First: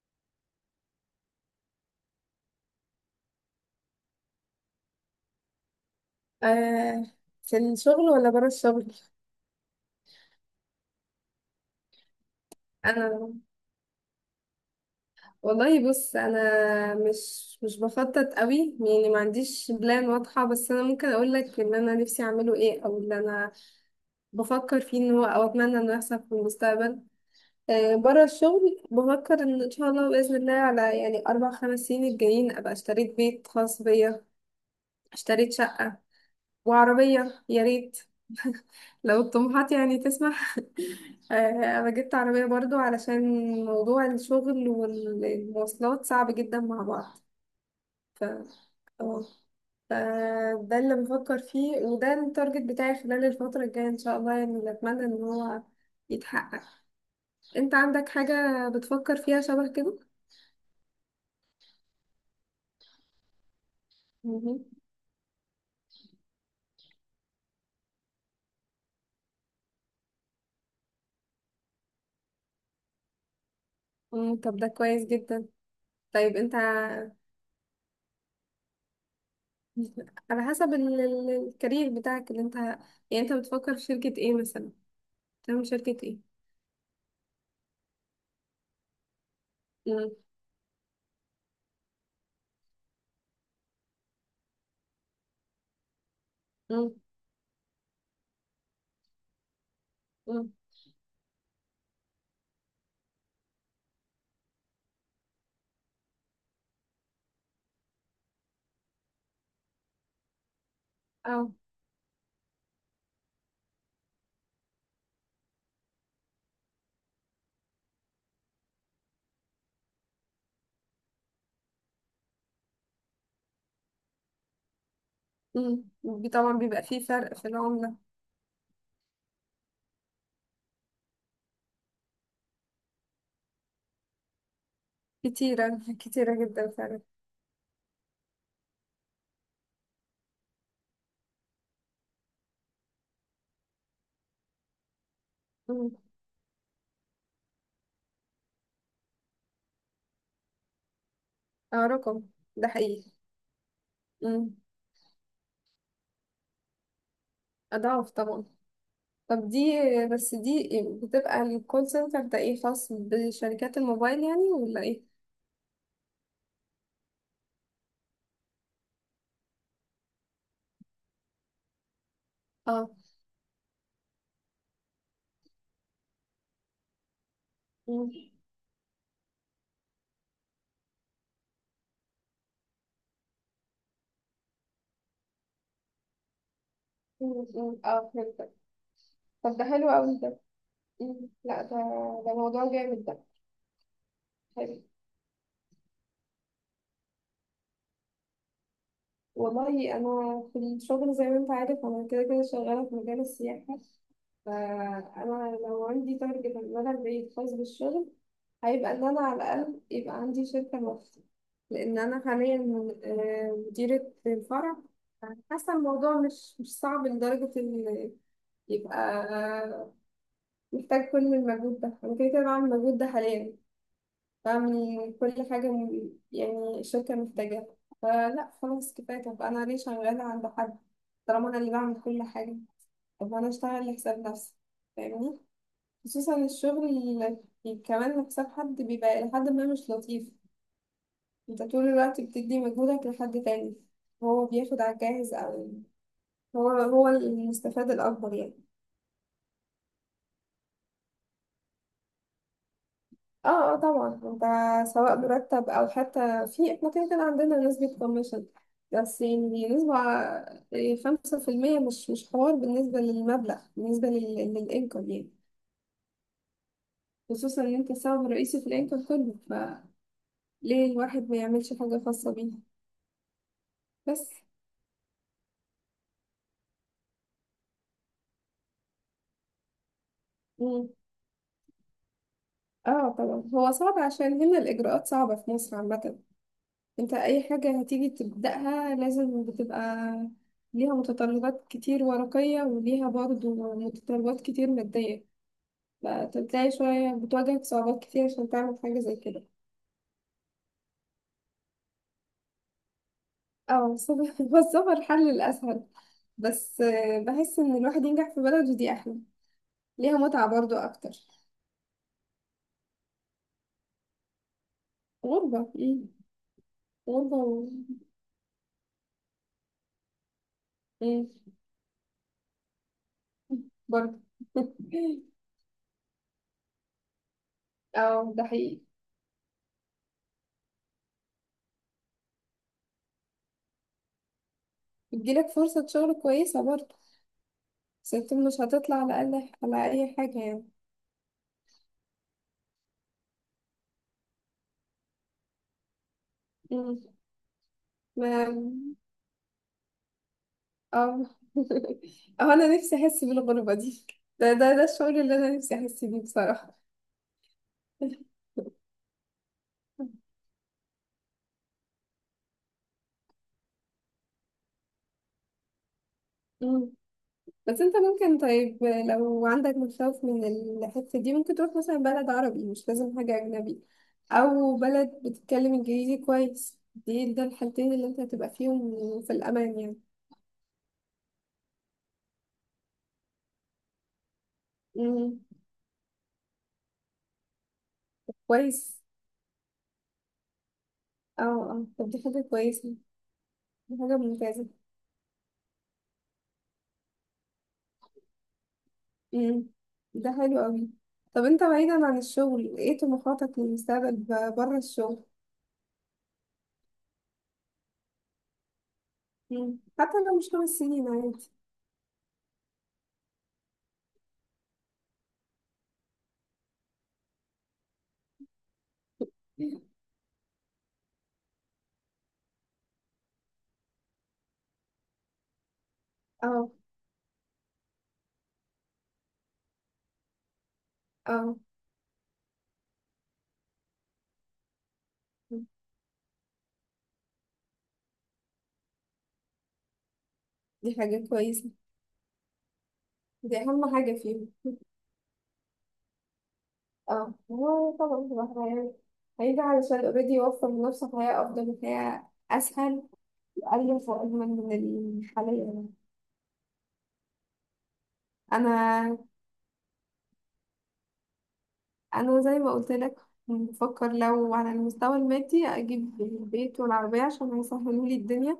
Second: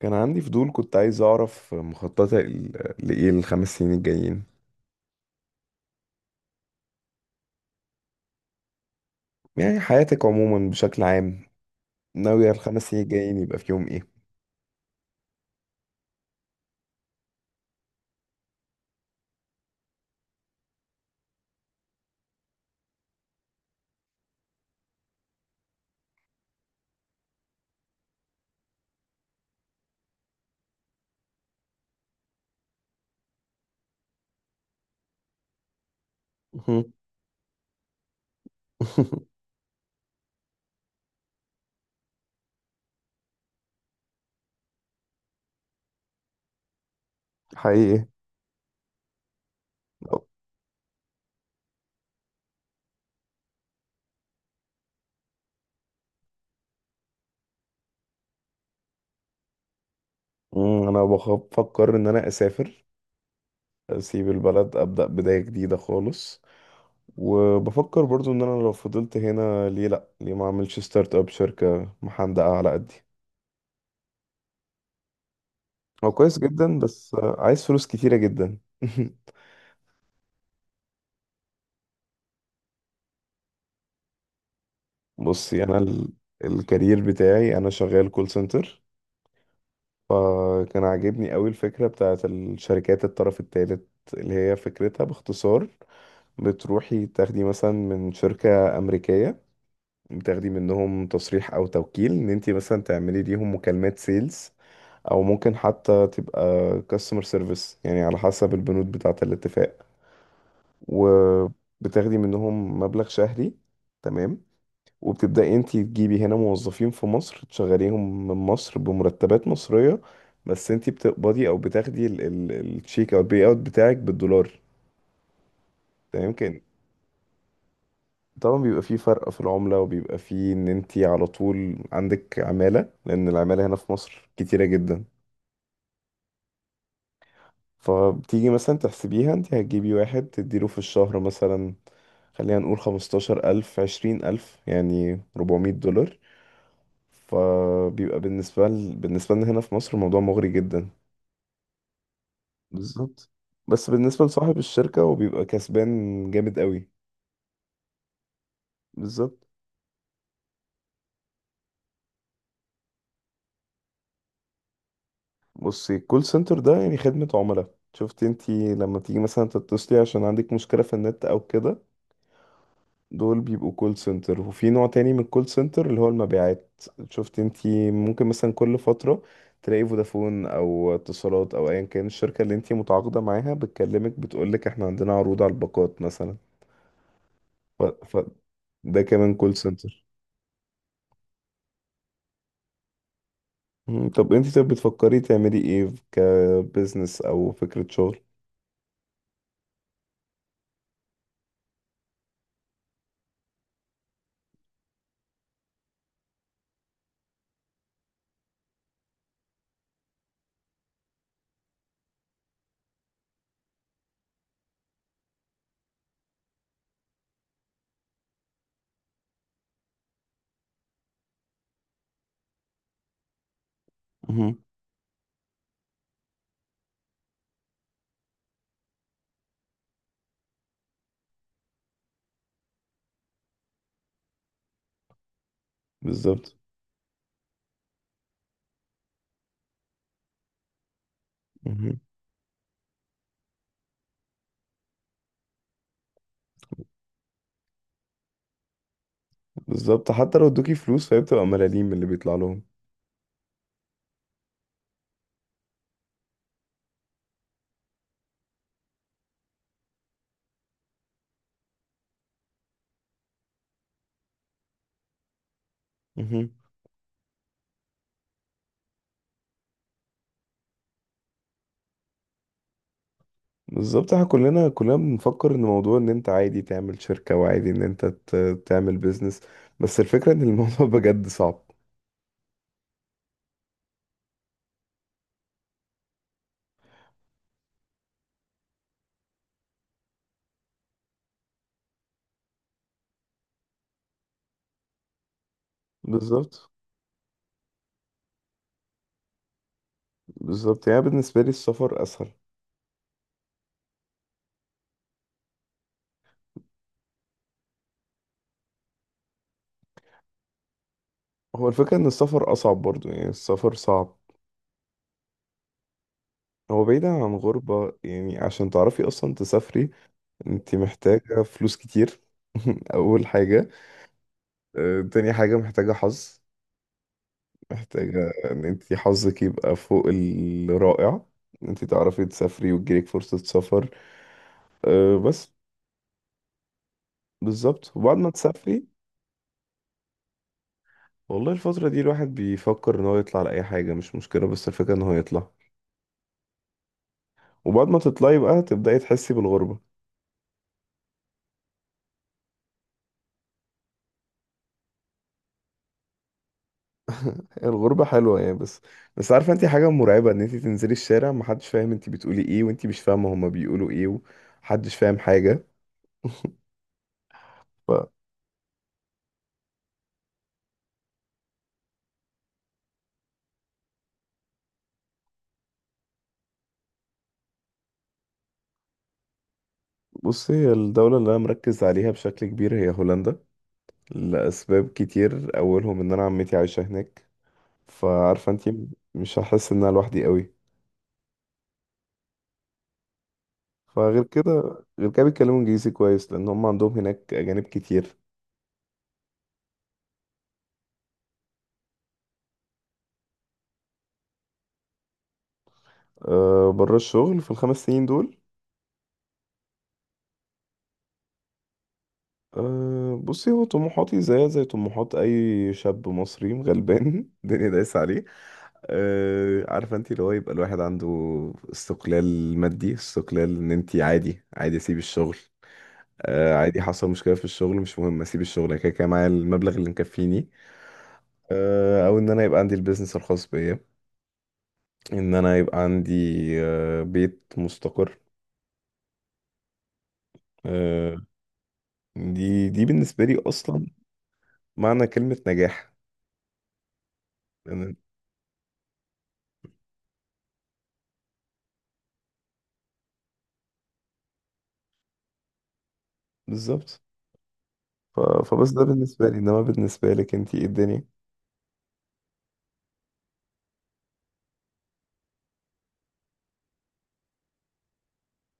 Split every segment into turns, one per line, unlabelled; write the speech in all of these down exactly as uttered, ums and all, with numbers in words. كان عندي فضول، كنت عايز أعرف مخططك ل- لإيه الخمس سنين الجايين؟
آه، في الشغل ولا بره الشغل؟
يعني حياتك عموما بشكل عام، ناوية الخمس سنين
انا
الجايين يبقى فيهم إيه؟
والله بص انا مش مش بخطط قوي، يعني ما عنديش بلان واضحه. بس انا ممكن اقول لك ان انا نفسي اعمله ايه او اللي انا بفكر فيه ان هو، او اتمنى انه يحصل في المستقبل. آه، بره الشغل بفكر ان ان شاء الله باذن الله على يعني اربع خمس سنين الجايين ابقى اشتريت بيت خاص بيا، اشتريت شقه
مهم.
وعربيه، يا ريت لو الطموحات يعني تسمح. آه، انا جبت عربية برضو علشان موضوع الشغل والمواصلات صعب جدا مع بعض.
حقيقي.
ف آه، ف- ده اللي بفكر فيه وده التارجت بتاعي خلال الفترة الجاية ان شاء الله، يعني اللي اتمنى ان هو يتحقق. انت عندك حاجة بتفكر فيها شبه كده؟
أمم، أنا بخ- بفكر إن أنا أسافر، أسيب
مهم.
البلد، أبدأ بداية جديدة خالص. وبفكر برضو إن أنا لو فضلت هنا، ليه لأ؟ ليه ما أعملش ستارت أب شركة محندقة على قدي؟
مم، طب ده كويس جدا.
هو
طيب
كويس
انت
جدا، بس عايز فلوس كتيرة جدا.
على حسب ال- ال- الكارير بتاعك اللي انت يعني، انت بتفكر في شركة ايه مثلا؟
بصي،
تعمل
أنا
شركة
ال...
ايه؟
الكارير بتاعي، أنا شغال كول سنتر. فكان عاجبني قوي الفكرة بتاعت الشركات الطرف الثالث، اللي هي فكرتها باختصار،
مم.
بتروحي تاخدي مثلا من شركة أمريكية، بتاخدي
مم.
منهم تصريح أو توكيل إن أنت مثلا تعملي ليهم مكالمات سيلز، أو ممكن حتى تبقى كاستمر سيرفيس، يعني على حسب البنود بتاعة الاتفاق،
أو.
وبتاخدي منهم مبلغ شهري. تمام. وبتبدأي انت تجيبي هنا موظفين في مصر، تشغليهم من مصر بمرتبات مصرية، بس انت بتقبضي او بتاخدي ال- ال- التشيك او البي اوت بتاعك بالدولار.
مم. بي-
تمام،
طبعا
كان
بيبقى فيه فرق في العملة.
طبعا بيبقى فيه فرق في العملة، وبيبقى فيه ان انت على طول عندك عمالة، لان العمالة هنا في مصر كتيرة جدا.
كتيرة كتيرة جدا فعلا.
فبتيجي مثلا تحسبيها، انت هتجيبي واحد تديله في الشهر مثلا، خلينا نقول خمستاشر ألف، عشرين ألف، يعني ربعمية
مم.
دولار فبيبقى بالنسبة ل... بالنسبة لنا هنا في مصر، الموضوع مغري جدا.
اه رقم. ده حقيقي.
بالظبط. بس بالنسبة
مم.
لصاحب الشركة، هو بيبقى كسبان جامد قوي.
أضعاف طبعا.
بالظبط.
طب دي، بس دي بتبقى الكول سنتر ده ايه، خاص بشركات الموبايل يعني ولا ايه؟
بصي، الكول سنتر ده يعني خدمة عملاء. شفتي انتي لما تيجي مثلا تتصلي عشان عندك مشكلة في النت او كده؟
اه.
دول بيبقوا كول سنتر. وفي نوع تاني من الكول سنتر اللي هو المبيعات. شفتي انتي
مم.
ممكن مثلا كل فترة تلاقي فودافون او اتصالات او ايا كان الشركة اللي انتي متعاقدة معاها بتكلمك، بتقولك احنا عندنا عروض على الباقات مثلا.
مم. مم.
ف...
اه
ف...
فهمتك.
ده كمان كول
طب ده حلو
سنتر.
أوي ده. مم. لا ده ده موضوع جامد ده.
مم. طب انت طب
حلو.
بتفكري تعملي ايه كبزنس او فكرة شغل؟
والله أنا في الشغل زي ما أنت عارف أنا كده كده شغالة في مجال السياحة. فأنا لو عندي تارجت على المدى البعيد خاص بالشغل هيبقى إن أنا على الأقل يبقى عندي شركة لوحدي. لأن أنا حاليا آه، مديرة الفرع. حاسة الموضوع مش مش صعب لدرجة إن يبقى محتاج كل المجهود ده، أنا كده كده بعمل المجهود ده حاليا.
مهم.
بعمل كل حاجة م- يعني الشركة محتاجاها. فلا خلاص كفاية، طب أنا ليه شغالة عند حد طالما أنا اللي بعمل كل حاجة؟ طب أنا أشتغل لحساب نفسي، فاهمني. خصوصا
بالظبط.
الشغل اللي كمان لحساب حد بيبقى لحد ما مش لطيف. أنت طول
مهم.
الوقت بتدي مجهودك لحد تاني، هو بياخد على الجاهز، أو هو هو المستفاد الأكبر يعني.
بالظبط، حتى لو ادوكي فلوس فهي بتبقى ملاليم من اللي بيطلع لهم.
اه اه طبعا انت، سواء مرتب او حتى في، احنا كده كده عندنا نسبة كوميشن، بس يعني نسبة، يعني خمسة في المية مش مش حوار بالنسبة للمبلغ، بالنسبة للإنكم يعني.
مهم.
خصوصا إن أنت السبب الرئيسي في الإنكم كله، فليه الواحد ما يعملش حاجة خاصة بيه؟
بالظبط. احنا
بس.
كلنا كلنا بنفكر ان موضوع، ان انت عادي تعمل شركة وعادي ان انت ت- تعمل بيزنس، بس الفكرة ان الموضوع
مم.
بجد صعب.
اه طبعا هو صعب عشان هنا الإجراءات صعبة في مصر عامة. انت اي حاجة هتيجي تبدأها لازم بتبقى ليها متطلبات كتير ورقية، وليها برضو متطلبات كتير مادية.
بالظبط.
فتلاقي شوية بتواجهك صعوبات كتير عشان تعمل حاجة زي كده.
بالظبط، يعني بالنسبة لي السفر اسهل.
اه الصبر هو الصبر حل الأسهل. بس آه، بحس إن الواحد ينجح في بلده دي أحلى. ليها متعة برضو أكتر.
هو الفكرة ان السفر اصعب برضو، يعني السفر صعب.
غربة. مم.
هو بعيدا عن
غربة و...
غربة، يعني عشان تعرفي أصلا تسافري، أنت
مم.
محتاجة فلوس كتير. أول حاجة.
برضو.
آه، تاني حاجة، محتاجة حظ، محتاجة
اه ده
إن
حقيقي.
أنت حظك يبقى فوق الرائع، إن أنت تعرفي تسافري وتجيلك فرصة سفر. آه،
بتجيلك
بس.
فرصة شغل كويسة برضو.
بالظبط.
بس
وبعد ما
انت مش
تسافري،
هتطلع على الأقل على أي حاجة يعني.
والله الفترة دي الواحد بيفكر إن هو يطلع لأي حاجة مش مشكلة، بس الفكرة إن هو يطلع.
مم.
وبعد ما تطلعي بقى تبدأي
ما-
تحسي بالغربة.
اه. اه انا نفسي احس بالغربة دي. ده ده ده الشعور اللي انا نفسي احس بيه بصراحة.
الغربة حلوة يعني، بس بس عارفة انت حاجة مرعبة، ان انت تنزلي الشارع، محدش فاهم انت بتقولي ايه، وانت مش فاهمة هما بيقولوا ايه، ومحدش فاهم حاجة.
مم. بس انت ممكن، طيب لو عندك مخاوف من الحتة دي ممكن تروح مثلا بلد عربي، مش لازم حاجة أجنبي. أو بلد بتتكلم إنجليزي كويس، دي ده الحالتين اللي انت هتبقى فيهم في الأمان يعني.
فبصي، هي الدولة اللي انا مركز عليها بشكل كبير هي هولندا، لأسباب
مم.
كتير، اولهم ان انا عمتي عايشة هناك، فعارفة انت،
كويس.
مش هحس ان انا لوحدي قوي.
اه اه طب دي حاجة كويسة. دي حاجة
فغير
ممتازة.
كده غير كده بيتكلموا انجليزي كويس، لان هم عندهم هناك اجانب كتير.
امم. ده حلو قوي. طب انت بعيدا عن الشغل ايه طموحاتك للمستقبل ب- بره الشغل؟
أه، بره الشغل في الخمس سنين دول،
مم. حتى لو مش خمس سنين عادي.
أه بصي، هو طموحاتي زيها زي طموحات اي شاب مصري غلبان الدنيا دايسه عليه. أه، عارفه انت، اللي هو يبقى الواحد عنده استقلال مادي، استقلال ان انت عادي عادي اسيب الشغل. أه،
اه
عادي حصل مشكله في الشغل، مش مهم اسيب الشغل، أنا كده كده معايا المبلغ اللي مكفيني.
اه
أه، او ان انا يبقى عندي البيزنس الخاص بيا، ان انا يبقى عندي أه بيت مستقر.
دي
أه.
حاجة كويسة.
دي دي بالنسبه لي
دي
اصلا
أهم حاجة فيهم.
معنى كلمه نجاح.
اه
أنا-
هو طبعا بصراحة يعني هيجي علشان اوريدي يوفر لنفسه حياة أفضل وحياة أسهل، وأقل، وأجمل من الحالية يعني.
بالظبط. ف... فبس ده
أنا،
بالنسبة لي، انما بالنسبة لك انتي ايه الدنيا؟
أنا زي ما قلت لك بفكر لو على المستوى المادي أجيب البيت والعربية عشان هيسهلوا لي الدنيا.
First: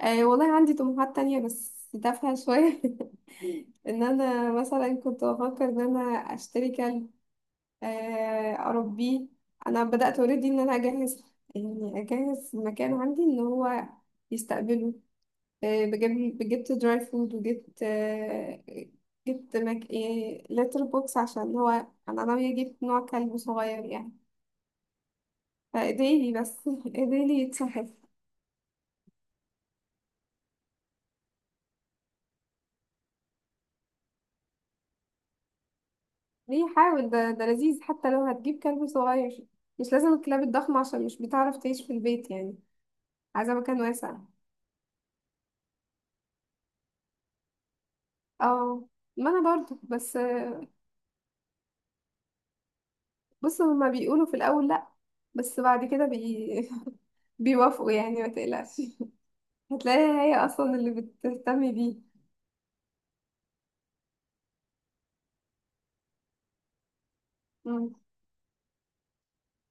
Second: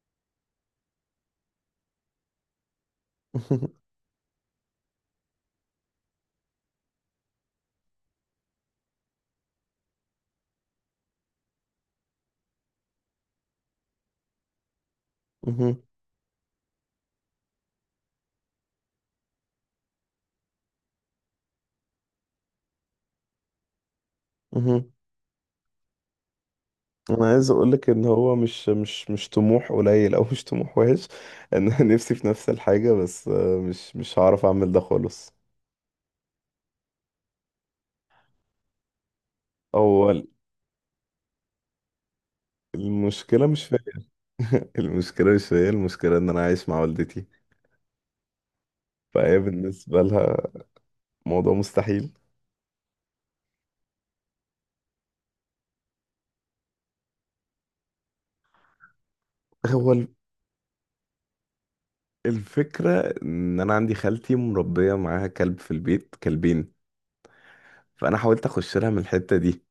آه والله عندي طموحات تانية بس تافهة شوية ان انا مثلا كنت بفكر ان انا اشتري كلب. آه، اربيه. انا بدأت اوريدي ان انا اجهز، يعني اجهز مكان عندي ان هو يستقبله.
مهم.
آه بجيب جبت دراي فود، وجبت آه جبت مك... آه لتر بوكس عشان هو. انا ناوية اجيب نوع كلب صغير يعني
مهم.
فايديلي بس
انا
ايديلي
عايز اقول لك
يتسحب.
ان هو مش مش مش طموح قليل، او مش طموح وحش، ان انا نفسي في نفس الحاجة، بس آه، مش مش هعرف اعمل ده خالص.
ليه؟ حاول، ده ده لذيذ حتى لو هتجيب كلب صغير. مش
هو
لازم الكلاب الضخمة عشان مش بتعرف تعيش في البيت يعني.
المشكلة
عايزة
مش فيا.
مكان واسع.
المشكلة مش فيا، المشكلة ان انا عايش مع والدتي،
اه، ما
فهي
انا برضو
بالنسبة
بس.
لها موضوع مستحيل.
بص هما بيقولوا في الاول لا، بس بعد كده بي... بيوافقوا يعني ما تقلقش.
هو
هتلاقي
ال-
هي اصلا اللي بتهتم بيه.
الفكرة ان انا عندي خالتي مربية معاها كلب في البيت، كلبين.
مم.
فانا حاولت اخش لها من الحتة دي،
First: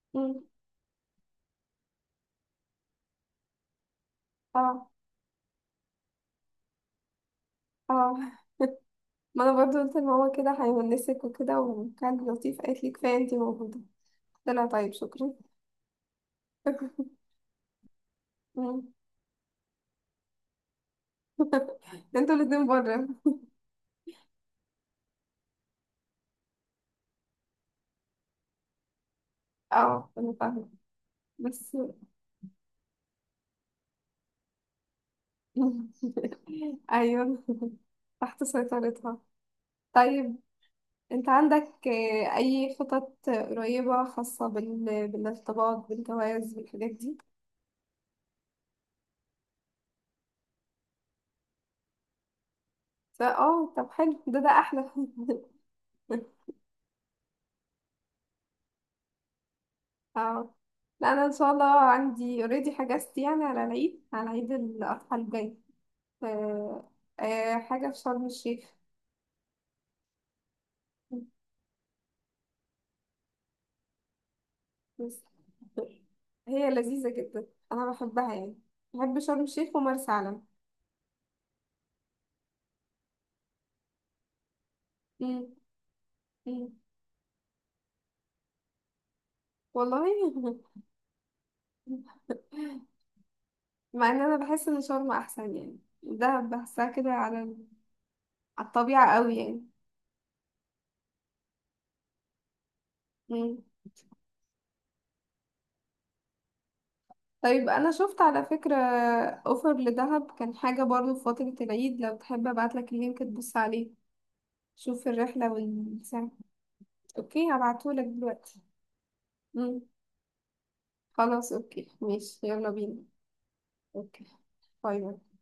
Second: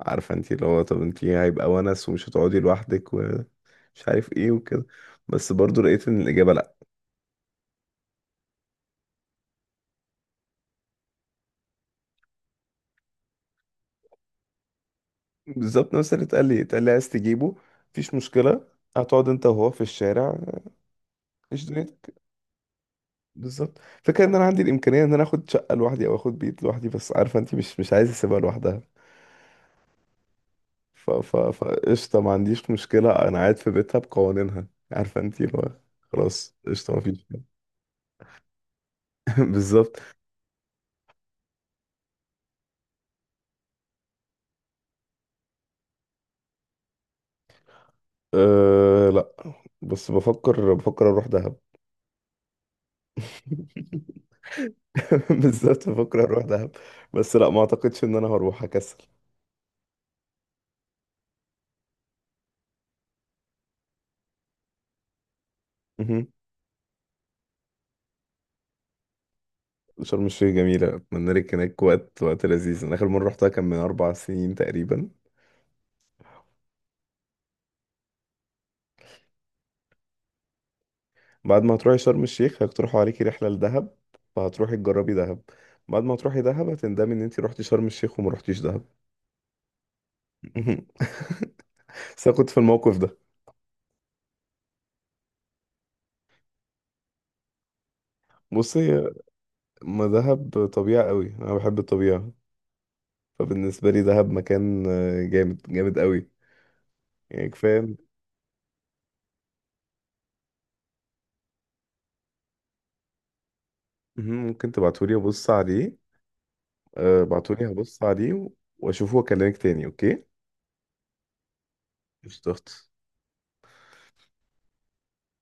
عارفه
مم.
انت اللي هو، طب انت هيبقى ونس، ومش هتقعدي لوحدك، ومش عارف ايه وكده،
اه
بس برضو لقيت ان الاجابه لا.
اه، ما انا برضو قلت لماما كده هيونسك وكده، وكان لطيف قالت لي كفايه انتي موجوده. قلت لها طيب شكرا.
بالظبط، نفس اللي اتقال لي. اتقال لي عايز تجيبه؟ مفيش مشكله،
مم.
هتقعد انت وهو في الشارع، ايش دنيتك.
انتوا الاتنين بره.
بالظبط. فكره ان انا عندي الامكانيه ان انا اخد شقه لوحدي او اخد بيت لوحدي، بس عارفه انت، مش مش عايز اسيبها لوحدها.
اه انا فاهمة.
ف ف
بس
فقشطه، ما عنديش مشكله، انا قاعد في بيتها بقوانينها. عارفه انت اللي هو، خلاص قشطه، مفيش.
أيوه. تحت سيطرتها.
بالظبط.
طيب أنت عندك آه، أي خطط قريبة خاصة بال... بالارتباط بالجواز بالحاجات دي؟
أه، لا. بس بفكر بفكر اروح دهب.
ف- اه طب حلو ده ده أحلى
بالظبط، بفكر اروح دهب. بس لا، ما اعتقدش ان انا هروح، هكسل.
اه لا، أنا إن شاء الله عندي اوريدي حجزت يعني على العيد، على عيد الأضحى الجاي.
مهم.
آه، آه، حاجة في شرم الشيخ.
شرم الشيخ جميلة، أتمنى لك هناك وقت وقت لذيذ. أنا آخر مرة رحتها كان من أربع سنين تقريبا.
بس هي لذيذة جدا، أنا بحبها يعني، بحب شرم الشيخ ومرسى علم.
بعد ما هتروحي شرم الشيخ، هيقترحوا عليكي رحلة لدهب، فهتروحي تجربي دهب.
مم.
بعد ما تروحي دهب،
مم.
هتندمي إن أنت رحتي شرم الشيخ وما رحتيش دهب.
والله
مهم. بس أنا كنت في الموقف ده.
مع ان انا بحس ان شرم احسن يعني، ده بحسها كده على ال- على
بصي،
الطبيعة قوي يعني.
ما دهب طبيعة قوي، أنا بحب الطبيعة.
مم.
فبالنسبة لي دهب مكان آه، جامد جامد قوي، يعني
طيب انا
كفاية.
شفت على فكرة اوفر لدهب كان حاجة برضو في فترة العيد، لو تحب ابعتلك اللينك تبص عليه.
مهم. ممكن
شوف
تبعتولي ابص
الرحلة
عليه.
والساعة.
أه
اوكي
بعتولي هبص
هبعتهولك
عليه و-
دلوقتي.
واشوفه واكلمك
مم.
تاني، اوكي؟
خلاص اوكي ماشي يلا
قشطة.
بينا. اوكي. باي باي.